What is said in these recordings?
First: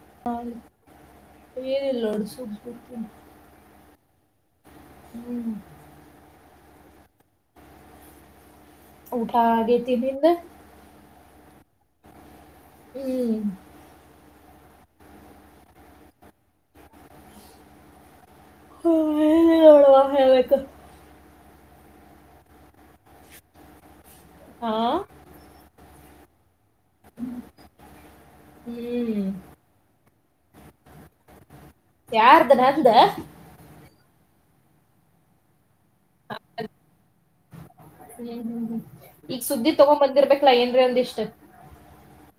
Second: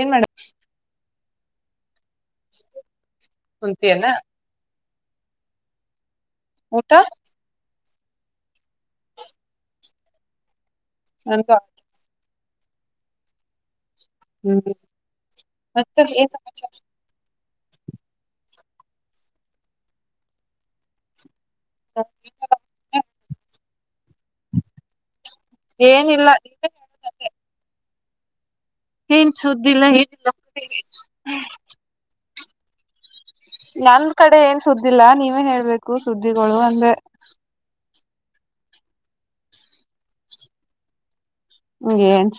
ಏನ್ ಮಾಡ ಹ ರೆ ಎಲ್ಲೋಡು ಸ [inaudible] ಕುಂತಿಯನ ಹ್ಮ್್ಮ ಊಟ. ಊಟ ಆಗೇತಿ ನಿಂದ. ನನಕ ಹ್ಮ್ ಹ್ಮ್ ಮತ್ತ ಸಮಾಚಾರ ಹುವ [inaudible] [inaudible] ಹಾ ಏನಿಲ್ಲ ಹ್ಮ ಏನ್ ಸುದ್ದಿಲ್ಲ ನಿಲ್ಲ. [unintelligible] ಯಾರ್ದ ನಂದ. ನನ್ ಕಡೆ ಏನ್ ಸುದ್ದಿಲ್ಲಾ ನೀವೇ ಹೇಳ್ಬೇಕು ಸುದ್ದಿಗಳು ಅಂದ್ರೆ. ಹ್ಮ್ ಹ್ಮ್ ಹ್ಮ್ ಈಗ ಸುದ್ದಿ ತಗೊಂಡ್ ಬಂದಿರ್ಬೇಕಲಾ ಏನ್ರ ಅಂದ್ ಇಷ್ಟ. ಹ ಏನ್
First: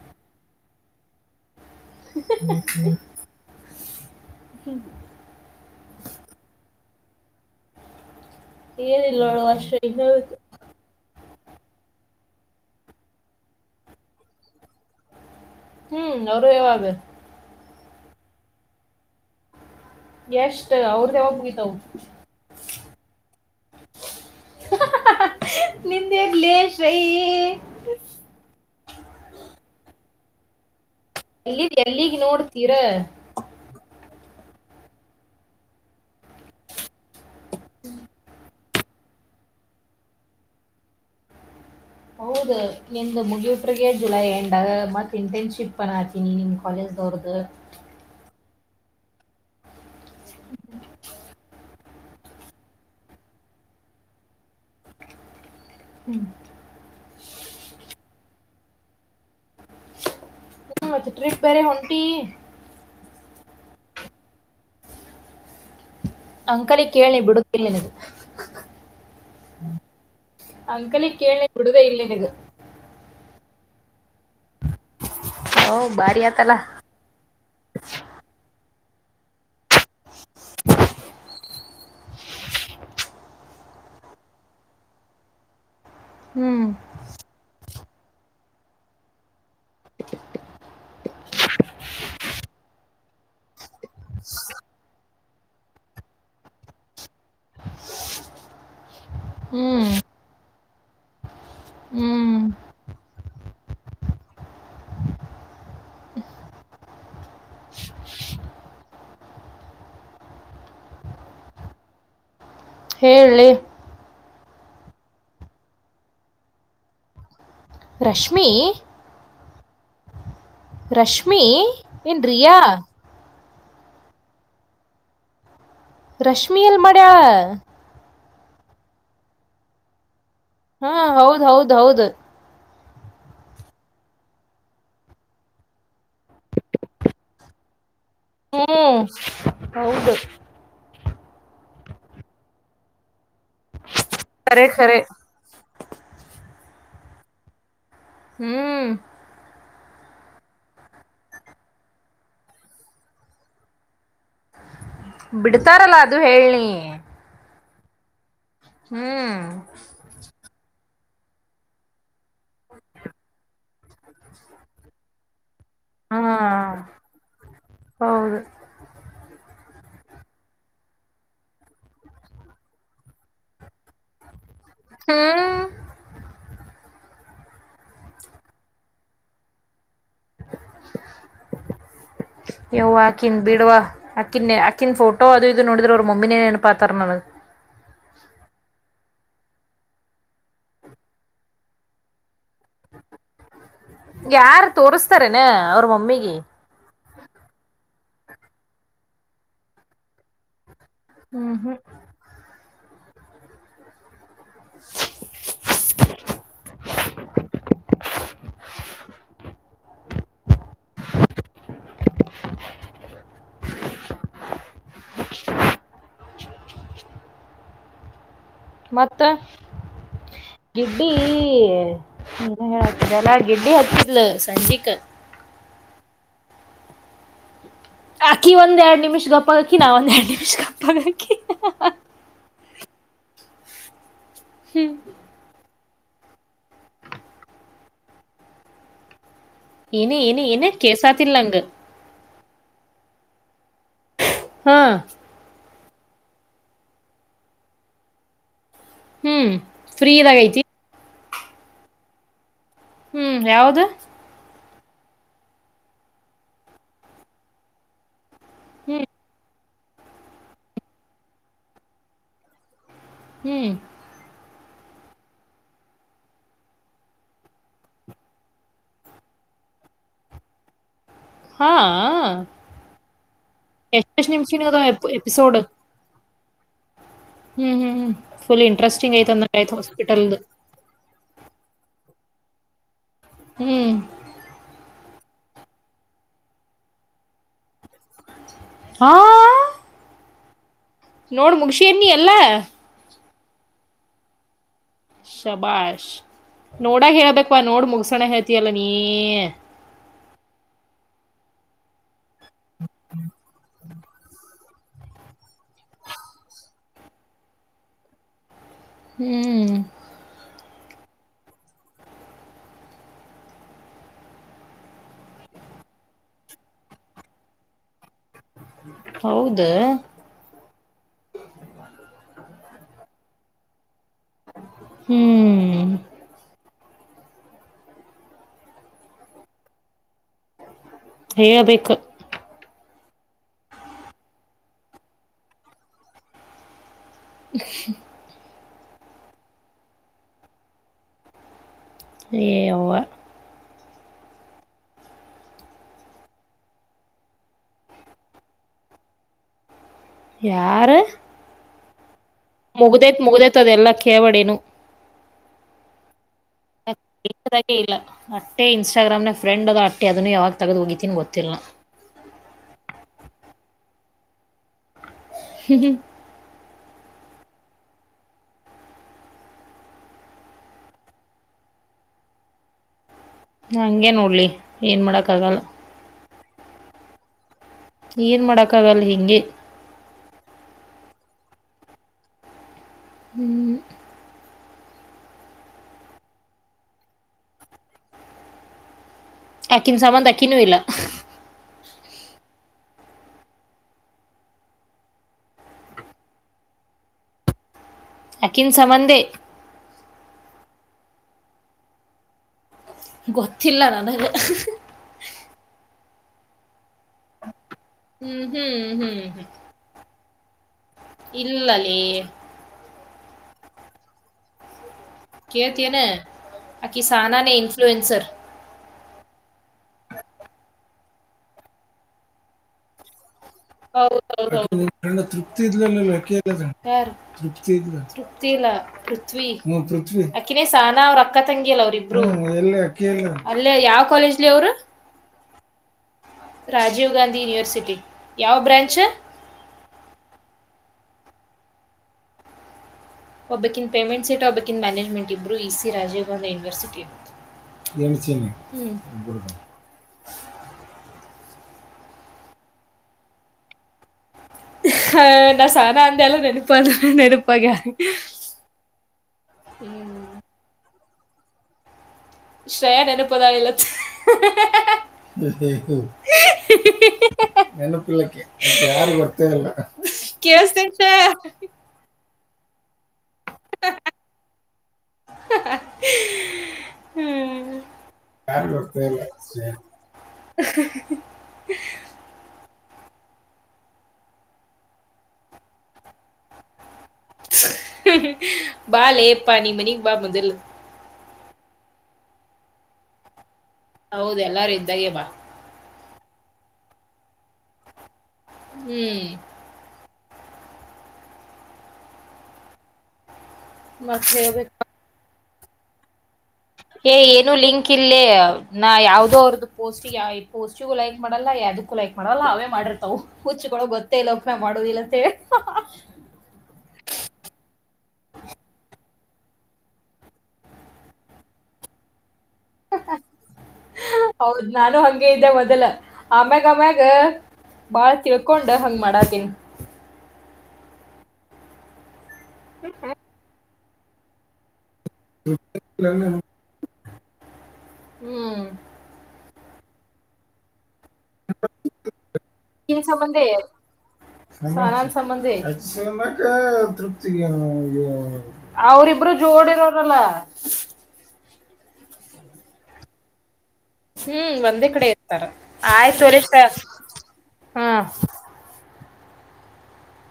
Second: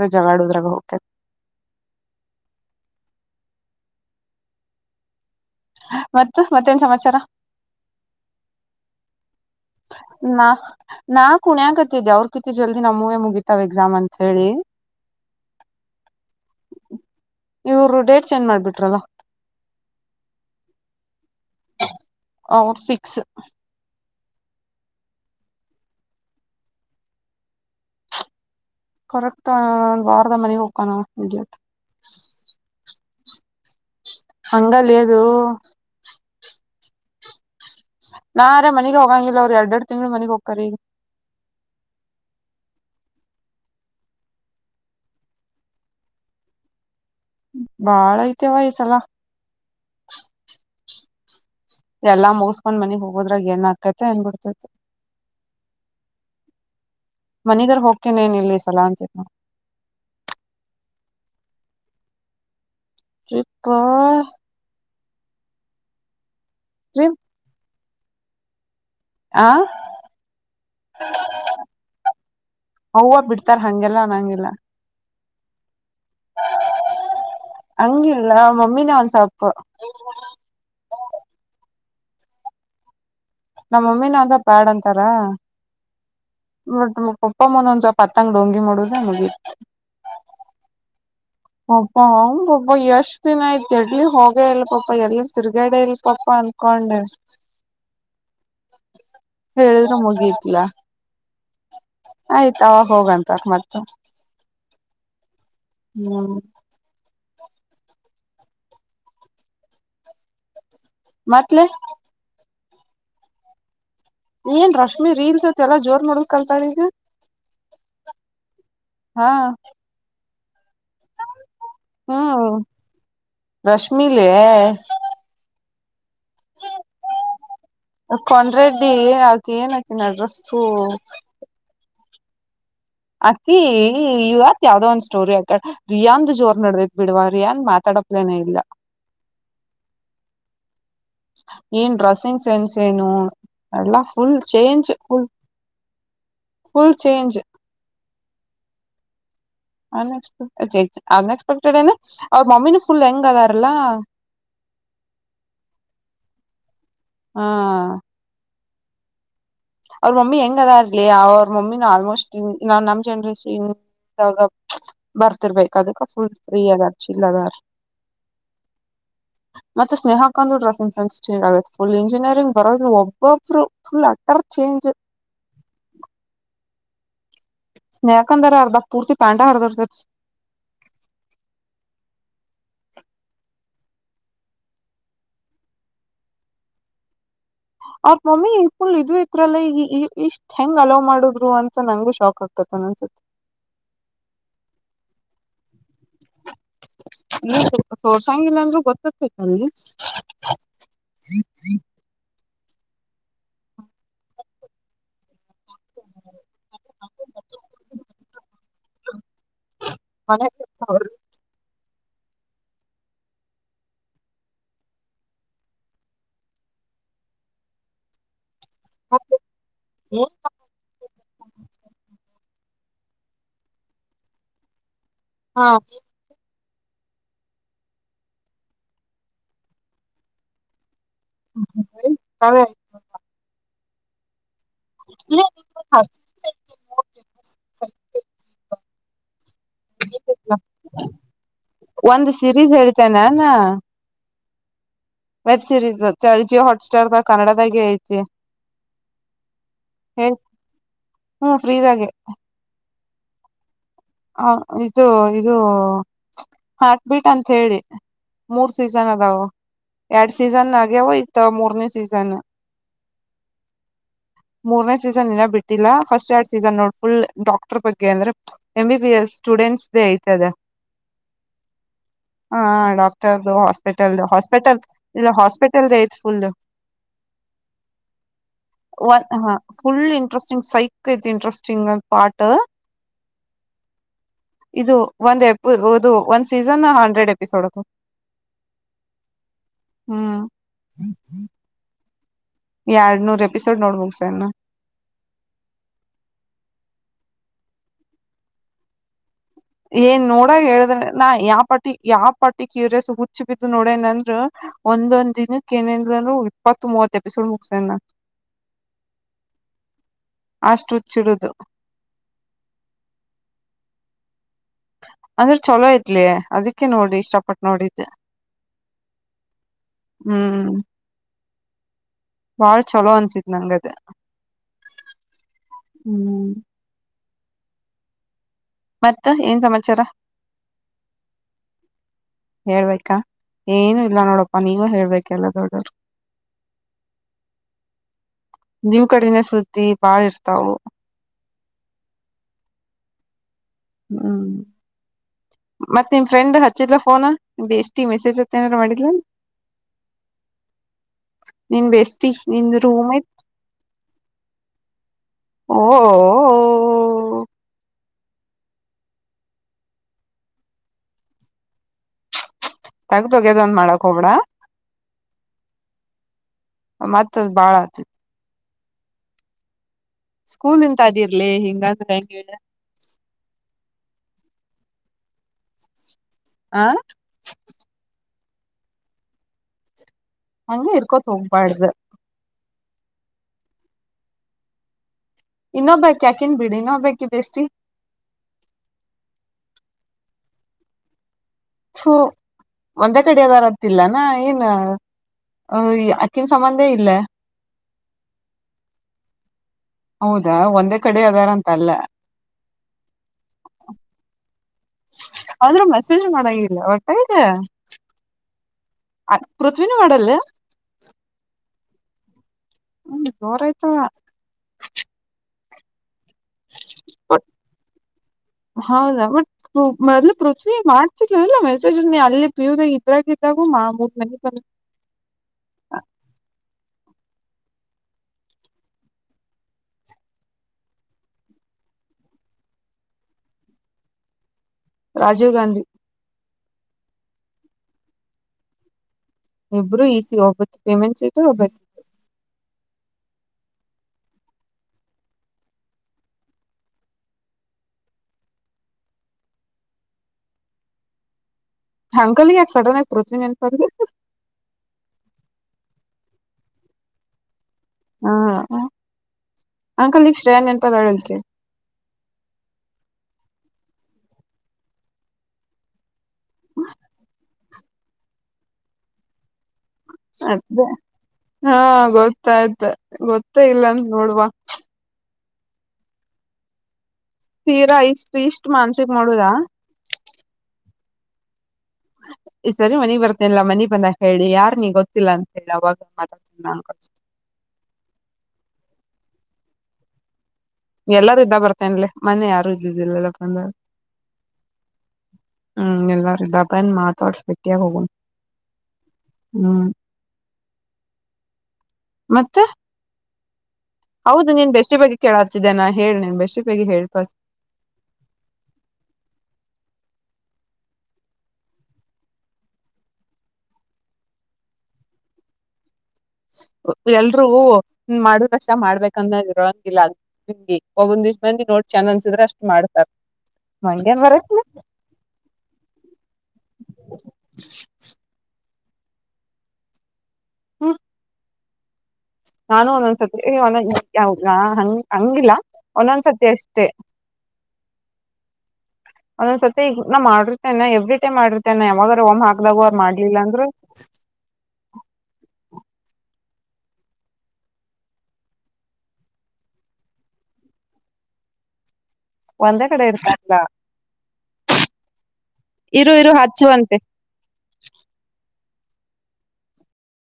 [inaudible] ಜಗಾಡೋದ್ರಾಗ ಹೋಗಕ. ಹ್ಮ ಮತ್ತ ಮತ್ತೇನ್ ಸಮಾಚಾರ. ಏನಿಲ್ಲಳು ಅಷ್ಟ ಇನ್ನೊ ನಾ ನಾ ಕುಣೆಗತ್ತ ಅವರ್ ಕಿತಿ ಜಲ್ದಿ ನಮ್ಮವೆ ಮುಗಿತಾವ್ ಎಕ್ಸಾಮ್ ಅಂತ ಹೇಳಿ [inaudible] ಹ್ಮ್ ಅವರು ಯಾವಾಗ ಇವರು ಡೇಟ್ ಚೇಂಜ್ ಮಾಡ್ಬಿಟ್ರಲ್ಲ ಎಷ್ಟ ಅವ್ರ್ದ ಯಾವ ಮುಗತವು ಅವ್ರ ಫಿಕ್ಸ್ ನಿಂದೆಲೇಶ್ ರಯ [inaudible] ಕರೆಕ್ಟ್ ವಾರದ ಮನೆಗೆ ಹೋಗ್ೋಣ ಹಗೆ ಎಲ್ಲಿ ಎಲ್ಲಿಗ್ ನೋಡ್ತೀರಾ ಹಂಗಲ್ಲಿ ಅದು ನಾ ರೇ ಮನಗ್ ಹೋಗಂಗಿಲ್ಲ ಅವ್ರು ಎರಡ್ ಎರಡು ತಿಂಗಗಳು ಮನೆಗ್ ಹೋಗ್ತಾರಿ ಹೌದು ನಿಂದು ಮುಗಿಯಟಗ ಜುಲೈ ಎಂಡಾಗ ಮತ್ತು ಇಂಟರ್ನ್ಶಿಪ್ನ್ನು ಹಾತೀನಿ ನಿಮ್ಮ ಕಾಲೇಜ್ದವ್ರ್ದು ಬಾಳ ಐತೆವ ಈ ಸಲ ಹ್ಮ್ ಎಲ್ಲಾ ಮುಗಸ್ಕೊಂಡ್ ಮನಗ್ ಹೋಗೋದ್ರಾಗ ಏನ್ ಆಕತೈತೆ ಅನ್ಬಿಡ್ತೈತಿ ಹ್ಮ್ ಮನಗರ್ ಹೋಗ್ತೇನೇನ್ ಇಲ್ಲಿ ಸಲಾ ಅನ್ಸತ ಹ್ಮ ಮತ್ತೆ ಟ್ರಿಪ್ ಬೇರೆ ಹೊಂಟಿ ಶಕ್ಕಾ [inaudible] ಅಂಕಲಿ ಟ್ರಿಪ್ ಕೇಳಿ ಬಿಡುದಿಲ್ಲದು ಆ ಅಂಕಲಿ ಕೇಳಿ ಬಿಡುದ ಇಲ್ಲ ನಿಂಗೆ ಹ್ವ ಬಿಡ್ತಾರ ಹಗೆಲ್ಲ ನಂಗೆಲ್ಲ ಓ ಭಾರಿ ಆತಲ್ಲಾ. ಹಂಗಿಲ್ಲ ಮಮ್ಮಿನ ಒಂದ್ ಸ್ವಲ್ಪು. [inaudible] ನಮ್ಮಮ್ಮಿನೆ ಒಂದ ಸ್ವಲ್ಪ ಆಡ್ ಅಂತಾರ. ಹ್ಮ್ ಬಟ್ ಕೊಪ್ಪ ಮುಂದ್ ಒಂದ್ ಸ್ವಲ್ಪ ಹತ್ತಂಗ್ ಡೊಂಗಿ ಮಾಡುದ ಮುಗೀತು. [inaudible] ಪಪ ಅವ ಪಾಪ ಎಷ್ಟ್ ದಿನ ಆಯ್ತ್ ಎಡ್ಲಿ ಹೋಗೇ ಇಲ್ಲ ಪಾಪ ಎಲ್ಲಿ. ತಿರ್ಗಡೆ ಇಲ್ ಸ್ವಲ್ಪ ಅನ್ಕೊಂಡೆ. ಹ್ಮ್ ಹೇಳಿದ್ರ ಮುಗಿತ್ಲ. ಹ್ಮ್ ಆಯ್ತ್ ಅವಾಗ ಹೋಗಂತ ಅ ಮತ್. ಹ್ಮ್ ಮತ್ ಲೇ. ಹೇಳ ಲೇ. ಏನ್ ರಶ್ಮಿ ರೀಲ್ಸ್ ಅತ್ ಎಲ್ಲ ಜೋರ್ ಮಾಡೋದ್ ಕಾಲ್ತಾಳ ಈಗ. ರಶ್ಮಿ. ಹಾ ರಶ್ಮಿ ಏನ್ ಹ್ಮ್ ರಿಯಾ. ರಶ್ಮಿಲೇ. ರಶ್ಮಿಯಲ್ಲಿ ಮಾಡ್ಯಾಳ. ಕೊಂಡ್ರೆಡ್ಡಿ ಏ ಆಕಿ ಏನ್ [unintelligible] ಹೌದ ಹೌದ ಹೌದು. ಅಕ್ಕಿ ಇವತ್ ಯಾವ್ದೋ ಒಂದ್ ಸ್ಟೋರಿ ಅಕ್ಯಾಳ ರಿಯಾಂದ ಜೋರ್ ನಡದತ್ ಬಿಡವಾ ರಿಯಾನ್ ಮಾತಾಡ ಆಪ್ಲೆ ಹ್ಮ್ ಹೌದು ಏನ್ ಡ್ರೆಸ್ಸಿಂಗ್ ಸೆನ್ಸ್ ಏನು ಎಲ್ಲ ಫುಲ್ ಖರೆ ಚೇಂಜ್ ಖರೆ full. Full change hmm ಅನ್ಎಕ್ಸ್ಪೆಕ್ unexpected ಏನ ಅವ್ರ ಮಮ್ಮಿನ ಫುಲ್ ಯಂಗ್ ಅದಾರಲ್ಲಾ. ಬಿಡ್ತಾರಲ್ಲ ಅದು ಹೇಳ ನಿ. ಹಾ ಹ್ಮ್ ಅವ್ರ ಮಮ್ಮಿ ಹೆಂಗ ಅದ ಇರ್ಲಿ ಅವ್ರ ಮಮ್ಮಿ ಆಲ್ಮೋಸ್ಟ್ ನಾನ್ ನಮ್ ಜನ್ರೇಷನ್ ಅವ್ರು [unintelligible] ಬರ್ತಿರ್ಬೇಕು ಅದಕ್ಕೆ ಹಾ ಫುಲ್ ಫ್ರೀ ಅದರ ಚಿಲ್ ಅದರ. ಹೌದು [inaudible] ಮತ್ತ ಸ್ನೇಹಕ್ಕ ಅಂದ ಡ್ರೆಸಿಂಗ ಸೆನ್ಸ ಚೇಂಜ್ ಆಗೈತೆ ಫುಲ್ ಇಂಜಿನಿಯರಿಂಗ್ ಬರೋದು ಒಬ್ಬೊಬ್ರು ಫುಲ್. ಅವ ಚೇಂಜ್ ಹಾ ಸ್ನೇಹಕ್ಕ ಅಂದರ ಅರ್ದ ಪೂರ್ತಿ ಪ್ಯಾಂಟ ಹರಡಿರ್ತೈತ. [inaudible] ಯವ್ವ ಅಕಿಂದ್ ಬಿಡವ ಅಕ್ಕಿನ ಅಕ್ಕಿನ ಫೋಟೋ ಅದು ಇದು ನೋಡಿದ್ರೆ ಅವ್ರ ಮಮ್ಮಿನೆ ನೆನಪಾತರ ನನಗ್. ಅವ್ರ ಮಮ್ಮಿ ಫುಲ್ ಇದು ಇದ್ರಲ್ಲ ಈ ಇಷ್ಟ. ಹೆಂಗ್ ಅಲೋ ಮಾಡುದ್ರು ಅಂತ ನಂಗೂ ಶಾಕ್ ಆಗ್ತ ಅನ್ಸತ್ತ. ಯಾರು ತೋರ್ಸ್ತಾರೇನಾ ಅವ್ರ ಮಮ್ಮಿಗೆ. ನೀ ಸ್ವಲ್ಪ ತೋರ್ಸಂಗಿಲ್ಲಾಂದ್ರೂ ಗೊತ್ತಗಾತೈತ್ತಲ್ಲ ಲೇ. ಹ್ಮ್ ಹ್ಮ [inaudible] [inaudible] ಮ [unintelligible] [inaudible] ಮತ್ತ ಗಿಡ್ಡಿ ಹ್ಮದೆಲ್ಲ ಗಿಡ್ಡಿ ಹತ್ತಿದ್ಲು ಸಂಜಿಕ್ ಹಾ ಅಕ್ಕಿ ಒಂದೆರಡ್ ನಿಮಿಷ ಗಪ್ಪಾಗಕ್ಕಿ ನಾ ಒಂದ್ ಎರಡ್ ನಿಮಿಷ ಗಪ್ಪಾಗಿ ಹೇ [unintelligible] ಹ್ಮ್ [inaudible] ಇ ಹ [unintelligible] ಏನ ನ ಏನ ಕೇಸಾತಿರ್ಲ್ಲ ಅಂಗಗೆ ಒಂದ್ ಸಿರೀಸ್ ಹೇಳ್ತೇನಾಾನ ಹಾ ವೆಬ್ ಸೀರೀಸ್ ಚಜಿ ಹಾಟ್ ಸ್ಟಾರ್ ಕನ್ನಡದಾಗೆ ಐತಿ ಹ್ಮ್ ಫ್ರೀ ಹೇಳಿ ಇದಾಗ ಐತಿ ಹ್ಮ ಫ್ರೀದಾಗೆ ಹ್ಮ್ ಯಾವ್ದ ಹ ಇದು ಇದು ಹಾರ್ಟಬೀಟ್ ಅಂತ ಹೇಳಿ ಮೂರ್ ಹ್ಮ್ ಸೀಸನ್ ಅದಾವ ಎರಡ್ ಸೀಸನ್ ಆಗ್ಯವ ಇತ್ತ ಮೂರ್ನೇ ಸೀಸನ್ ಹ್ಮ್ ಮೂರ್ನೇ ಸೀಸನ್ ಏ ಬಿಟ್ಟಿಲ್ಲ ಫಸ್ಟ್ ಎರಡ್ ಸೀಸನ್ ನೋಡ್ ಫುಲ್ ಡಾಕ್ಟರ್ ಬಗ್ಗೆ ಅಂದ್ರೆ ಎಂ ಬಿ ಎಸ್ ಸ್ಟೂಡೆಂಟ್ಸ್ ದೇ ಐತದ ಹಾ ಹಾ ಡಾಕ್ಟರ್ದು ಹಾಸ್ಪಿಟಲ್ದು ಎಷ್ಟೆಷ್ಟು ನಿಮಿಷ ಹಾಸ್ಪಿಟಲ್ ಇಲ್ಲ ಎಪಿಸೋಡ್ ಹಾಸ್ಪಿಟಲ್ ಐತ್ ಫುಲ್ [unintelligible] ಹ್ಮ್ ಹ್ಮ್ ಹ್ಮ್ ಫುಲ್ ಒ ಇಂಟ್ರೆಸ್ಟಿಂಗ್ ಐತ್ ಹ ಅಂದಂಗ ಆಯ್ತು ಫು ಹಾಸ್ಪಿಟಲ್ದು ಇಂಟ್ರೆಸ್ಟಿಂಗ್ ಸೈ ಇಂಟ್ರೆಸ್ಟಿಂಗ್ ಪಾಟ್ ಹ್ಮ್ ಇದು ಒಂದ್ ಎಪ ಇದು ಒಂದ್ ಸೀಸನ್ ಹಂಡ್ರೆಡ್ ಎಪಿಸೋಡ್ ಅದು ಹಾ ಹ್ಮ ನೋಡು ಮುಗಶನಿ ಅಲ್ಲ ಎರಡ್ ನೂರ್ ಎಪಿಸೋಡ್ ನೋಡ್ಬು ಸರ್ ನ ಶಬಾಷ್ ನೋಡಾಗ ಹೇಳ್ಬೇಕ ನೋಡ್ ಮುಗಸೋಣ ಹೇಳ್ತಯಲ್ಲ ನೀ ಏನ್ ನೋಡ ಹೇಳಿದ್ರೆ ನಾ ಯಾವ ಪಾಟಿ ಯಾವ ಪಾಟಿ ಕ್ಯೂರಿಯಸ್ ಹುಚ್ಚು ಬಿದ್ದು ನೋಡ ಏನಂದ್ರರು ಒಂದೊಂದ ದಿನಕ್ಕಕ್ ಏನಂದಂದರು ಇಪ್ಪತ್ತು ಮೂವತ್ ಎಪಿಸೋಡ್ ಮುಗಸನ [inaudible] ಹ್ಮ್ ಅಷ್ಟು ಹುಚ್ಚುಡಿತು ಅಂದ್ರೆ ಚಲೋ ತ್ಲಿ ಅದಕ್ಕೆ ನೋಡಿ ಇಷ್ಟಪಟ್ಟು ನೋಡಿದ್ದು ಹೌದ ಹ್ಮ್ ಬಾಳ್ ಚಲೋ ಅನ್ಸಿದ್ ನಂಗದ ಹ್ಮ್ ಹ್ಮ್ ಮತ್ತ ಏನ್ ಸಮಾಚಾರ ಹೇಳಬೇಕು ಹೇಳ್ಬೇಕಾ ಏನು ಇಲ್ಲ ನೋಡಪ್ಪಾ ನೀವ ಹೇಳ್ಬೇಕ ಎಲ್ಲ ದೊಡ್ಡವರು [inaudible] ಇ [unintelligible] ನಿಮ್ ಕಡನೇ ಸುದ್ದಿ ಬಾಳ ಇರ್ತಾವು ಹೆ ಅವವ ಹ್ಮ್ ಮತ್ತತ್ ನಿಮ ಫ್ರೆಂಡ್ ಹಚ್ಚಿಲ್ಲಲಾ ಫೋನ್ ಎಷ್ಟಿ ಮೆಸೇಜ್ ಅತ್ತ ಏನಾರ ಮಾಡಿಲ್ಲ [inaudible] ಯಾರು ನೀನ್ ಬೇಸ್ ಮುಗ್ದೈತ್ ಮುಗ್ದೈತ್ದೆಲ್ಲ ಕೇಳವಡೇನು ಓ ಇದಾಗೆ ಇಲ್ಲ ಅಟ್ಟೆ ಇನ್ಸ್ಟಾಗ್ರಾಮ್ ನ ಫ್ರೆಂಡ್ ಅದ ಅಟ್ಟೆ ಅದನ್ನು ಯಾವಾಗ ತಗದ್ ಹೋಗಿತೀನ ಗೊತ್ತಿಲ್ಲ ನ ತಗ್ದೋಗ್ಯದೊಂದ ಮಾಡಾಕ್ ಹೋಗಬಳಾ ಹ್ಮ ಮತ್ತತ್ದ್ ಬಾಳ ಆತಿತಿ ಸ್ಕೂಲ್ ಇಂತ ಅದಿರ್ಲಿ ಹಿಂಗಂದ್ರ ಹೆಂಗ ಹೇಳ ಹಗೆ ನೋಡ್ಲಿ ಏನ್ ಮಾಡಕ್ಕ ಆಗಲ್ಲ ಆ ಏನು ಮಾಡಕ ಅವೆ ಅಲ್ಲ ಹಿಗೆ ಹಂಗ ಇರ್ಕೋತ್ ಹೋಗ್ಬಾರಡ್ದು ಹ್ಮ್ ಇನ್ನೊಬ್ಬ್ಯಾಕ್ ಯಾಕೆನ್ ಬಿಡಿ ಇನ್ನೊಬ್ ಬ್ಯಾೆ ಬೇಷ್ಟಿ ಆಾಕಿನ ಸಂಬಂಕಿನೂ ಇಲ್ಲ ಹ ಒಂದೇ ಕಡೆದಾರತಿಲ್ಲನಾ ಏನ್ ಹ ಅಕ್ಕಿನ ಸಂಬಂಧೇ ಇಲ್ಲ ಅಕಿನ್ ಸಮಬಂಧೆ ಹೌದಾ ಒಂದೇ ಕಡೆ ಅದಾರ ಅಂತ ಅಲ್ಲ ಗೊತಿಿಲ್ಲಲ ನಾನ ಆದ್ರೂ ಮೆಸೇಜ್ ಮಾಡಂಗಲ್ಲ ಹೊಟ್ಟ ಇದೆ ಹ್ಮ್ ಹ್ಮ್ ಹ್ಮ್ ಹ್ಮ್ ಶವಿನ ಮಾಡಡಲ್ಲ ಇಲ್ಲಲೇ ಹ್ಮ ಜೋರ ಆಯ್ತಾ ಕೇಳ್ತಿಯೇನು ಆಕಿ ಸಹನಾನೆ ಇನ್ಫ್ಲಲುಯನ್ಸರ್ ಹೌದಾ ಬಟ್ ಮೊದ್ಲು ಪೃಥ್ವಿ ಮಾಡ್ತಿಿದಲ್ವಲ್ಲ ಮೆಸೇಜ್ ಅಲ್ಲೇ ಪ್ಯೂರ್ ಆಗಿ ಕತ್ತ ಗುಮಾ ಮು ಹೌದೌದು ತೃಪ್ತಿ ಇದ್ಲ ತೃಪ್ತಿ ತೃಪ್ತಿ ಇಲ್ಲ ಪೃಥ್ವಿ ಪೃಥ್ವಿ ಅಕ್ಕಿನೇ ಸಹನಾ ಅವ್ರ ಅಕ್ಕ ತಂಗಿಯಲ್ಲ ಅವ್ರಿಬ್ರು ಅಲ್ಲೇ ಯಾವ ಕಾಲೇಜ್ಲಿ ಅವರು ರಾಜೀವ್ ಗಾಂಧಿ ರಾಜೀವ್ ಗಾಂಧಿ ಯೂನಿವರ್ಸಿಟಿ ಯಾವ ಬ್ರ್ಯಾಂಚ್ ಇಬ್ಬರು ಈಸಿ ಒಬ್ಬ ಪೇಮೆಂಟ್ ಸ್ರ ಒಬು ಒಬ್ಬಾಕಿ ಪೇಮೆಂಟ್ ಸೀಟ್ ಒಬ್ಬಾಕಿ ಮ್ಯಾನೇಜ್ಮೆಂಟ್ ಇಬ್ಬರು E C Rajiv Gowda university ನಚ ಹಂಗಲ್ ಯಕ ಸಡನ್ ಆಗಿರತತ ನನ್ಪ ಹ ನಾ ಸಹನಾ ಅಂತೆ ಎಲ್ಲ ನೆನಪಲ್ಲ ನೆನಪಾಗ ಹಾ ಅಂಕಲ್ ನಿಕ್ಕ್ಷ್ರೇ ನೆನಪದಂತರಿ ಶ್ರಯನ್ ನನಪದಾಲ್ಲ ನೆನಪಿಲ್ಲಕ್ಕೆ ಮ ಯಾರಿಗ ಬರ್ತೇ ಇಲ್ಲ ಅದೇ ಕೇಳಿಸ್ತೇನೆ ಶ್ರೇಯ ಹಾ ಗೊತ್ತಾಯ್ತ ಗೊತ್ತೇ ಇಲ್ಲ ಅಂದ ನೋಡ್ವಾ [inaudible] ತೀರಾ ಇಷ್ಟು ಇಷ್ಟ್ ಮಾನ್ಸಕ್ ಮಾಡುದ ಹ ಈ ಸರಿ ಮನಿ ಬರ್ತನಲ್ಲ ಮನಿ ಬಂದ ಹೇಳಿ ಯಾರ್ ನೀ ಗೊತ್ತಿಲ್ಲ ಅಂತ ಹೇಳಿ ಅವವಾಗ ಮಾತಾಡ್ತೀಿ ನನ್ ಬಾ ಲೇಪ್ಪ ನೀ ಮನಿ ಬಾ ಮಜಲ್ ಎಲ್ಲಾರೂ ಇದ್ದ ಬರ್ತೇನ್ಮನೆೆ ಯಾರು ಇದ್ದುದಿಲ್ಲಲ್ಲಪ್ಪಂದ ಹೌದು ಎಲ್ಲಾರೂ ಇದ್ದಾಗ ಬಾ ಹ್ಮ್ ಎಲ್ಲ ಇದಪನ್ ಮಾತಾಡ್ಸಿೆಟ್ಟಿಯಾಗಿ ಹೋಗಣ ಹ್ಮ್ ಹ್ಮ್ ಮತ್ತೆ ಮತ್ತೆ ಹೌದು ಹೇಳ್ಬೇಕು ನೀನ್ ಬೆಸ್ಟಿ ಬಗ್ಗೆ ಕಳಾತೇಾನ ಹೇಳಿೇನ್ ಬೆಸ್ ಏ ಏನು ಲಿಂಕ್ ಇಲ್ಲಿ ನಾ ಯಾವ್ದೋ ಅವರ್ದು ಪೋಸ್ಟ್ ಯ ಪೋಸ್ಟಿಗ ಲೈಕ್ ಮಾಡಲ್ಲ ಯದಕ್ಕೂ ಲೈಕ್ ಮಾಡಲ್ಲ ಅವೇ ಮಾಡಿರ್ತಾವ ಹುಚ್ಚಕೊಳ್ಳ ಗೊತ್ತ ಇಲ್ಲ ಉಪಮಯ ಮಾಡುದಿಲ್ಲ ಅಂತ ಹೇಳ ಎಲ್ರೂ ಮಾಡುದ ರಷ ಮಾಡ್ಬೇಕಂದ ಇರೋಂಗಿಲ್ಲ ಅ ನಿಮ್ಗೆ ಒಂದ ದಿವ್ಸಂದ ನೋಡ್ ಚೆ ಅನ್ಸಿದ್ರ ಅಷ್ಟ ಹಾ ಹೌದ್ ನಾನು ಹಂಗಗೆ ಇದ್ದೆ ಮೊದಲ ಆಮ್ಯಾಗ ಆಮ್ಯಾಗ ಬಾಳ ತಿಳ್ಕೊಂಡು ಹಂಗ್ ಮಾಡಾಕೀನಿ ಹ್ಮ್ ನಾನು ಒಂದೊಂದ್ಸತಿ ಒಂದ ಯಾವ ಹಂಗ ಹಂಗಿಲ್ಲ ಒಂದೊಂದ್ಸತಿ ಅಷ್ಟೆ ಹ್ಮ್ ಒಂದೊಂದ್ ಸತಿ ಈಗ ನಾ ಮಾಡಿರ್ತೇನೆ ಎವ್ರಿ ಟಮ್ ಮಾಡಿರ್ತೇನೆ ಯಾವಾಗಾರ ಒಮ್ಮ್ ಹಾಕ್ದಾಗ ಅವರ್ ಮಾಡ್ಲಿಲ್ಲ ಅಂದ್ರರು ಬಂಧಿಮ ತೃಪ್ತಿಗೆನು ಅವ್ರಿಬ್ರು ಜೋಡಿರೋ್ರಲ್ಲ ಒಂದ ಕಡೆ ಇತಾ ಹ್ಮ್ ಒಂದೇ ಕಡೆ ಇರ್ತಾರ ಇರು ಇರು ಆಯ್ತು ಹಚ್ಚುವಂತೆ ಹ್ಮ